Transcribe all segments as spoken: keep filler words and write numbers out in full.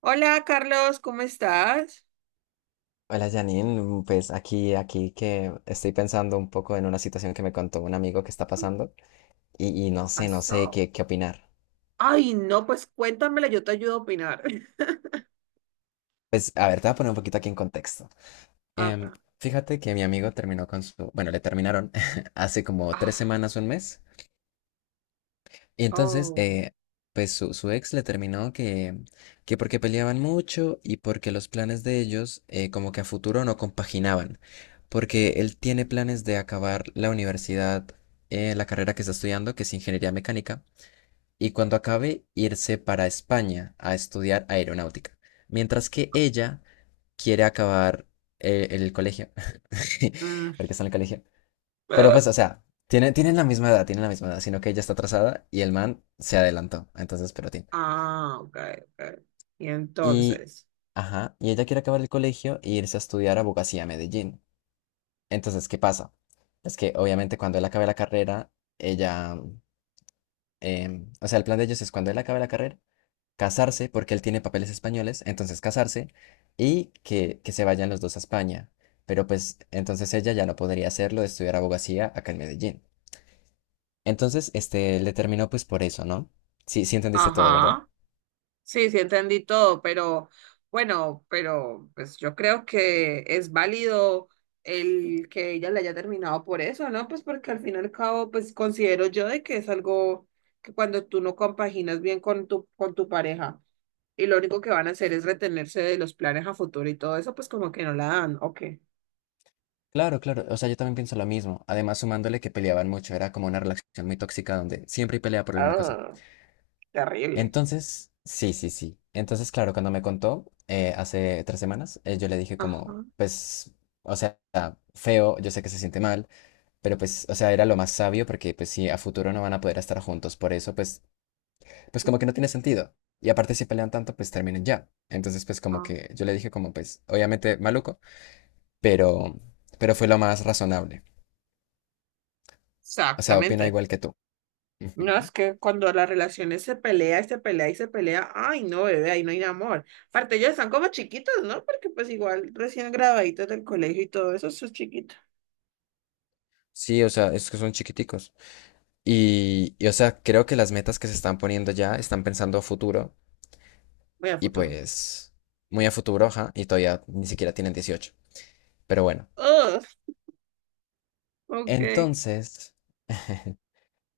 Hola Carlos, ¿cómo estás? Hola Janine, pues aquí, aquí que estoy pensando un poco en una situación que me contó un amigo que está pasando y, y no sé, no sé Pasó. qué, qué opinar. Ay, no, pues cuéntamela, yo te ayudo a opinar. Pues a ver, te voy a poner un poquito aquí en contexto. Em, Acá. Fíjate que mi amigo terminó con su, bueno, le terminaron hace como tres Ah, semanas, un mes. Y entonces, oh. eh, pues su, su ex le terminó que, que porque peleaban mucho y porque los planes de ellos eh, como que a futuro no compaginaban, porque él tiene planes de acabar la universidad, eh, la carrera que está estudiando, que es ingeniería mecánica, y cuando acabe irse para España a estudiar aeronáutica, mientras que ella quiere acabar eh, el colegio, Mm, porque está en el colegio, pero ah, pues, o sea, tiene, tienen la misma edad, tienen la misma edad, sino que ella está atrasada y el man se adelantó. Entonces, pero tiene. ah, ok, ok. Y Y, entonces, ajá, y ella quiere acabar el colegio e irse a estudiar abogacía a Medellín. Entonces, ¿qué pasa? Es que obviamente cuando él acabe la carrera, ella, em, o sea, el plan de ellos es cuando él acabe la carrera, casarse, porque él tiene papeles españoles, entonces casarse y que, que se vayan los dos a España. Pero pues, entonces ella ya no podría hacerlo de estudiar abogacía acá en Medellín. Entonces, este, le terminó pues por eso, ¿no? Sí, sí entendiste todo, ¿verdad? ajá. Sí, sí entendí todo, pero bueno, pero pues yo creo que es válido el que ella le haya terminado por eso, ¿no? Pues porque al fin y al cabo, pues considero yo de que es algo que cuando tú no compaginas bien con tu, con tu pareja y lo único que van a hacer es retenerse de los planes a futuro y todo eso, pues como que no la dan. Ok. Claro, claro, o sea, yo también pienso lo mismo. Además, sumándole que peleaban mucho, era como una relación muy tóxica donde siempre hay pelea por alguna cosa. Ah, terrible. Entonces, sí, sí, sí. Entonces, claro, cuando me contó eh, hace tres semanas, eh, yo le dije como, Ajá. pues, o sea, feo, yo sé que se siente mal, pero pues, o sea, era lo más sabio porque pues sí, a futuro no van a poder estar juntos, por eso pues pues como que no tiene sentido. Y aparte si pelean tanto, pues terminen ya. Entonces pues como Ah, que yo le dije como pues obviamente maluco, pero, pero fue lo más razonable. O sea, opino exactamente. igual que tú. No, es Ujú. que cuando las relaciones se pelea y se pelea y se pelea, ay, no, bebé, ahí no hay amor. Aparte, ellos están como chiquitos, ¿no? Porque pues igual recién graduaditos del colegio y todo eso, eso es chiquito. Sí, o sea, es que son chiquiticos. Y, y, o sea, creo que las metas que se están poniendo ya están pensando a futuro Voy a y futuro. pues muy a futuro, ajá, y todavía ni siquiera tienen dieciocho. Pero bueno. Ugh, ok. Entonces,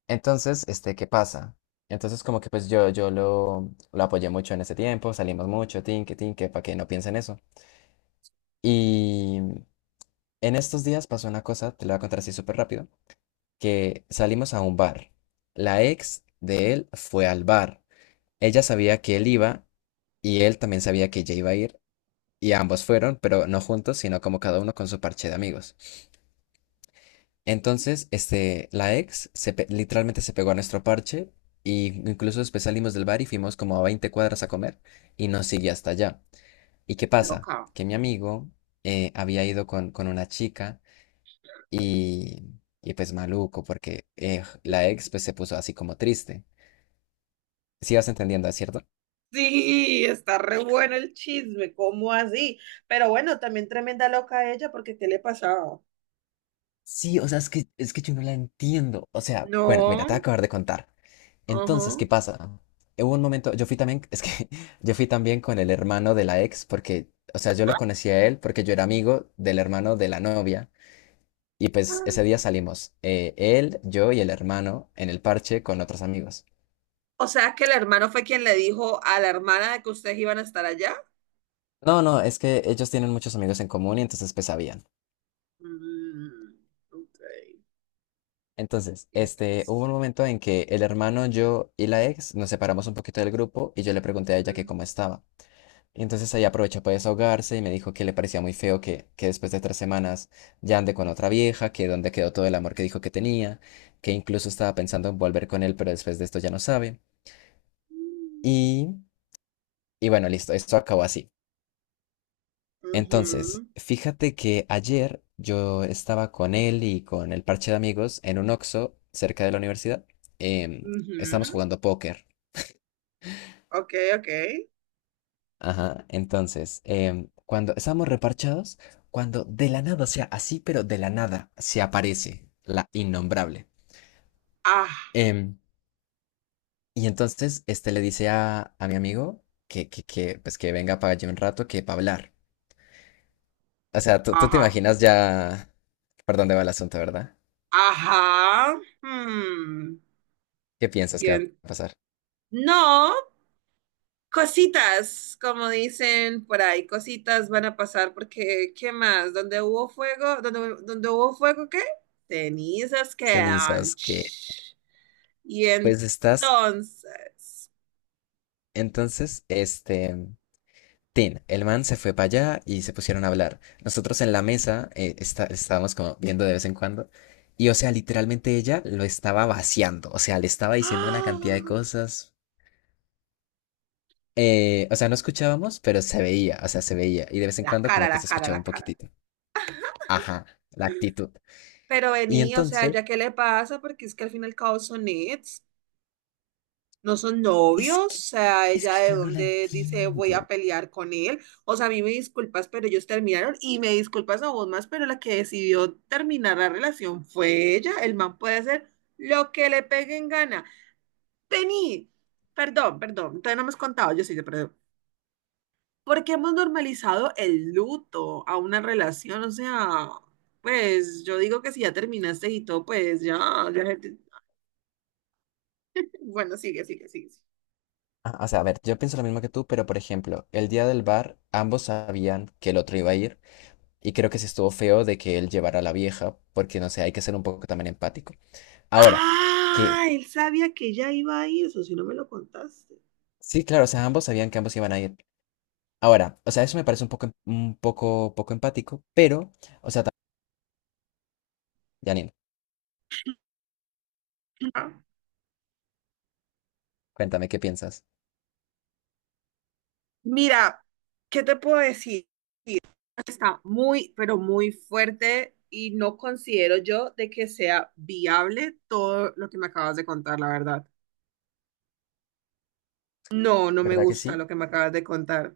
entonces, este, ¿qué pasa? Entonces, como que pues yo, yo lo, lo apoyé mucho en ese tiempo, salimos mucho, tinque, tinque, para que no piense en eso. Y en estos días pasó una cosa, te la voy a contar así súper rápido, que salimos a un bar. La ex de él fue al bar. Ella sabía que él iba y él también sabía que ella iba a ir y ambos fueron, pero no juntos, sino como cada uno con su parche de amigos. Entonces, este, la ex se pe- literalmente se pegó a nuestro parche y incluso después salimos del bar y fuimos como a veinte cuadras a comer y nos siguió hasta allá. ¿Y qué pasa? Loca. Que mi amigo eh, había ido con, con una chica y, y pues maluco porque eh, la ex pues se puso así como triste. Sí vas entendiendo, ¿es cierto? Sí, está re bueno el chisme, ¿cómo así? Pero bueno, también tremenda loca ella, porque ¿qué le pasaba? Sí, o sea, es que, es que yo no la entiendo. O sea, bueno, mira, No, te voy a acabar de contar. Entonces, ajá. ¿qué pasa? Hubo un momento, yo fui también, es que yo fui también con el hermano de la ex, porque, o sea, yo lo conocí a él porque yo era amigo del hermano de la novia. Y pues ese día salimos, eh, él, yo y el hermano en el parche con otros amigos. O sea que el hermano fue quien le dijo a la hermana de que ustedes iban a estar allá. No, no, es que ellos tienen muchos amigos en común y entonces pues sabían. Mm, ok, Entonces, este, hubo entonces. un momento en que el hermano, yo y la ex nos separamos un poquito del grupo y yo le pregunté a ella que Mm, cómo estaba. Y entonces ahí aprovechó para desahogarse y me dijo que le parecía muy feo que, que después de tres semanas ya ande con otra vieja, que donde quedó todo el amor que dijo que tenía, que incluso estaba pensando en volver con él, pero después de esto ya no sabe. mm, Y, y bueno, listo, esto acabó así. Entonces, ujú, fíjate que ayer yo estaba con él y con el parche de amigos en un Oxxo cerca de la universidad. em, Estamos ujú, jugando póker. ok, ok. Ajá, entonces, em, cuando estamos reparchados, cuando de la nada, o sea, así, pero de la nada, se aparece la innombrable. Ah, Em, y entonces, este le dice a, a mi amigo que, que, que, pues que venga para allí un rato, que para hablar. O sea, tú, tú te ajá, imaginas ya por dónde va el asunto, ¿verdad? ajá. Hmm. ¿Qué piensas que va Bien. a pasar? No. Cositas, como dicen por ahí, cositas van a pasar porque, ¿qué más? Donde hubo fuego, donde, donde hubo fuego, ¿qué? Cenizas quedan. Cenizas, que, Shh. Y pues estás, entonces, entonces, este... Tin, el man se fue para allá y se pusieron a hablar. Nosotros en la mesa eh, está- estábamos como viendo de vez en cuando. Y o sea, literalmente ella lo estaba vaciando. O sea, le estaba diciendo una cantidad de ¡ah! cosas. Eh, o sea, no escuchábamos, pero se veía. O sea, se veía. Y de vez en la cuando cara, como que la se cara, escuchaba la un cara. poquitito. Ajá, la actitud. Pero Y vení, o sea, entonces, ¿ya qué le pasa? Porque es que al fin y al cabo son nits. No son novios, es o que, sea, es ella que de yo no la dónde dice voy a entiendo. pelear con él. O sea, a mí me disculpas, pero ellos terminaron y me disculpas a vos más, pero la que decidió terminar la relación fue ella. El man puede hacer lo que le pegue en gana. Vení, perdón, perdón, todavía no me has contado, yo sí te perdón. ¿Por qué hemos normalizado el luto a una relación? O sea, pues yo digo que si ya terminaste y todo, pues ya, ya. Bueno, sigue, sigue, sigue. Ah, o sea, a ver, yo pienso lo mismo que tú, pero por ejemplo, el día del bar, ambos sabían que el otro iba a ir. Y creo que sí estuvo feo de que él llevara a la vieja, porque no sé, hay que ser un poco también empático. Ahora, que Ah, él sabía que ya iba ahí, eso si no me lo contaste. sí, claro, o sea, ambos sabían que ambos iban a ir. Ahora, o sea, eso me parece un poco, em- un poco, poco empático, pero, o sea, también, Janine, Ah, cuéntame qué piensas. mira, ¿qué te puedo decir? Está muy, pero muy fuerte y no considero yo de que sea viable todo lo que me acabas de contar, la verdad. No, no me ¿Verdad que gusta sí? lo que me acabas de contar.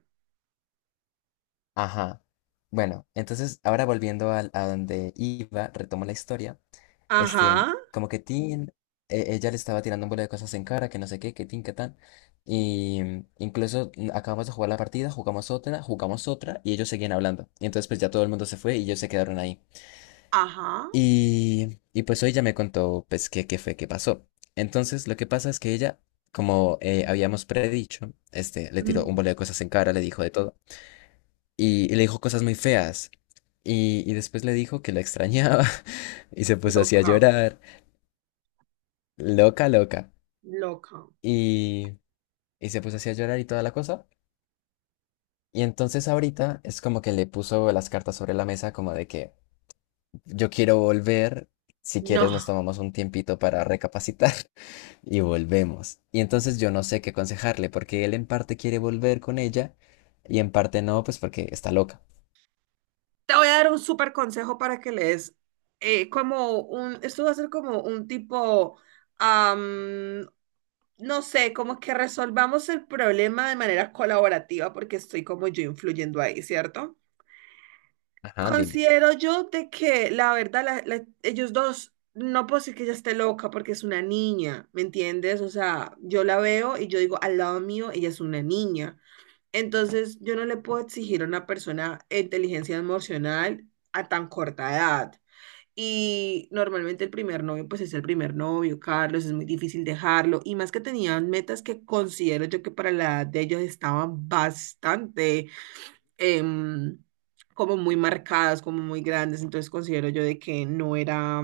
Ajá. Bueno, entonces ahora volviendo al- a, donde iba, retomo la historia. Este, Ajá, como que Tin, e- ella le estaba tirando un bola de cosas en cara, que no sé qué, que Tin, que tan. Y mm, incluso mm, acabamos de jugar la partida, jugamos otra, jugamos otra, y ellos seguían hablando. Y entonces pues ya todo el mundo se fue y ellos se quedaron ahí. ajá. Y, y pues hoy ya me contó pues qué, qué fue, qué pasó. Entonces lo que pasa es que ella, como eh, habíamos predicho, este, le tiró un Mm, bola de cosas en cara, le dijo de todo. Y, y le dijo cosas muy feas. Y, y después le dijo que la extrañaba y se puso así a loca, llorar. Loca, loca. loca. y, y se puso así a llorar y toda la cosa. Y entonces ahorita es como que le puso las cartas sobre la mesa como de que yo quiero volver, si No. quieres nos tomamos un tiempito para recapacitar y volvemos. Y entonces yo no sé qué aconsejarle porque él en parte quiere volver con ella y en parte no, pues porque está loca. Te voy a dar un súper consejo para que lees. Eh, como un, esto va a ser como un tipo, am, no sé, como que resolvamos el problema de manera colaborativa porque estoy como yo influyendo ahí, ¿cierto? Ajá, dime. Considero yo de que la verdad, la- la- ellos dos, no puedo decir que ella esté loca porque es una niña, ¿me entiendes? O sea, yo la veo y yo digo, al lado mío, ella es una niña. Entonces, yo no le puedo exigir a una persona inteligencia emocional a tan corta edad. Y normalmente el primer novio, pues es el primer novio, Carlos, es muy difícil dejarlo. Y más que tenían metas que considero yo que para la edad de ellos estaban bastante em, como muy marcadas, como muy grandes, entonces considero yo de que no era,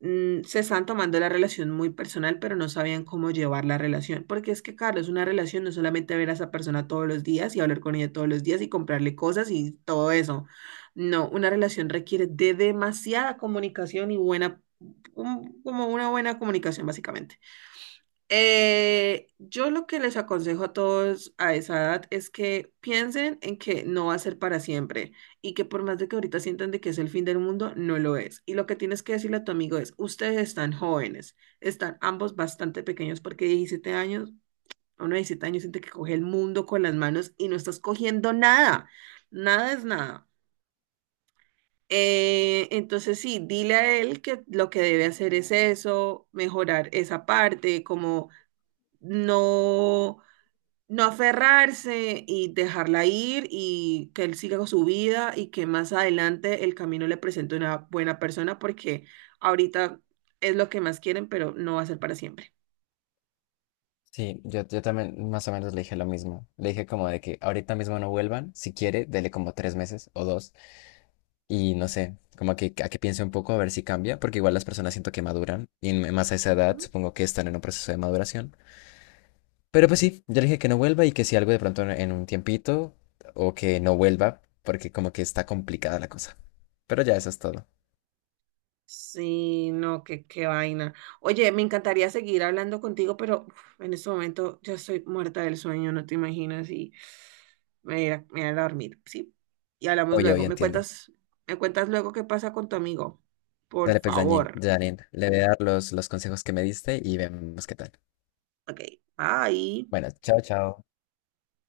mm, se están tomando la relación muy personal, pero no sabían cómo llevar la relación, porque es que, Carlos, una relación no es solamente ver a esa persona todos los días y hablar con ella todos los días y comprarle cosas y todo eso. No, una relación requiere de demasiada comunicación y buena, un- como una buena comunicación, básicamente. Eh, yo lo que les aconsejo a todos a esa edad es que piensen en que no va a ser para siempre y que por más de que ahorita sientan de que es el fin del mundo, no lo es. Y lo que tienes que decirle a tu amigo es, ustedes están jóvenes, están ambos bastante pequeños porque diecisiete años, a uno de diecisiete años siente que coge el mundo con las manos y no estás cogiendo nada, nada es nada. Eh, entonces sí, dile a él que lo que debe hacer es eso, mejorar esa parte, como no no aferrarse y dejarla ir y que él siga con su vida y que más adelante el camino le presente una buena persona porque ahorita es lo que más quieren, pero no va a ser para siempre. Sí, yo, yo también más o menos le dije lo mismo. Le dije como de que ahorita mismo no vuelvan, si quiere, dele como tres meses o dos. Y no sé, como que a que piense un poco a ver si cambia, porque igual las personas siento que maduran y en- más a esa edad Ujú. supongo que están en un proceso de maduración. Pero pues sí, yo le dije que no vuelva y que si algo de pronto en en un tiempito o que no vuelva, porque como que está complicada la cosa. Pero ya eso es todo. Sí, no, qué, qué vaina. Oye, me encantaría seguir hablando contigo, pero uf, en este momento yo estoy muerta del sueño, no te imaginas, y me voy a, me voy a dormir, ¿sí? Y hablamos Oye, luego. oye, ¿Me entiendo. cuentas, Me cuentas luego qué pasa con tu amigo? Por Dale pues, Dañin, favor. Janine, le voy a dar los, los consejos que me diste y vemos qué tal. Ok, bye. Bueno, chao, chao.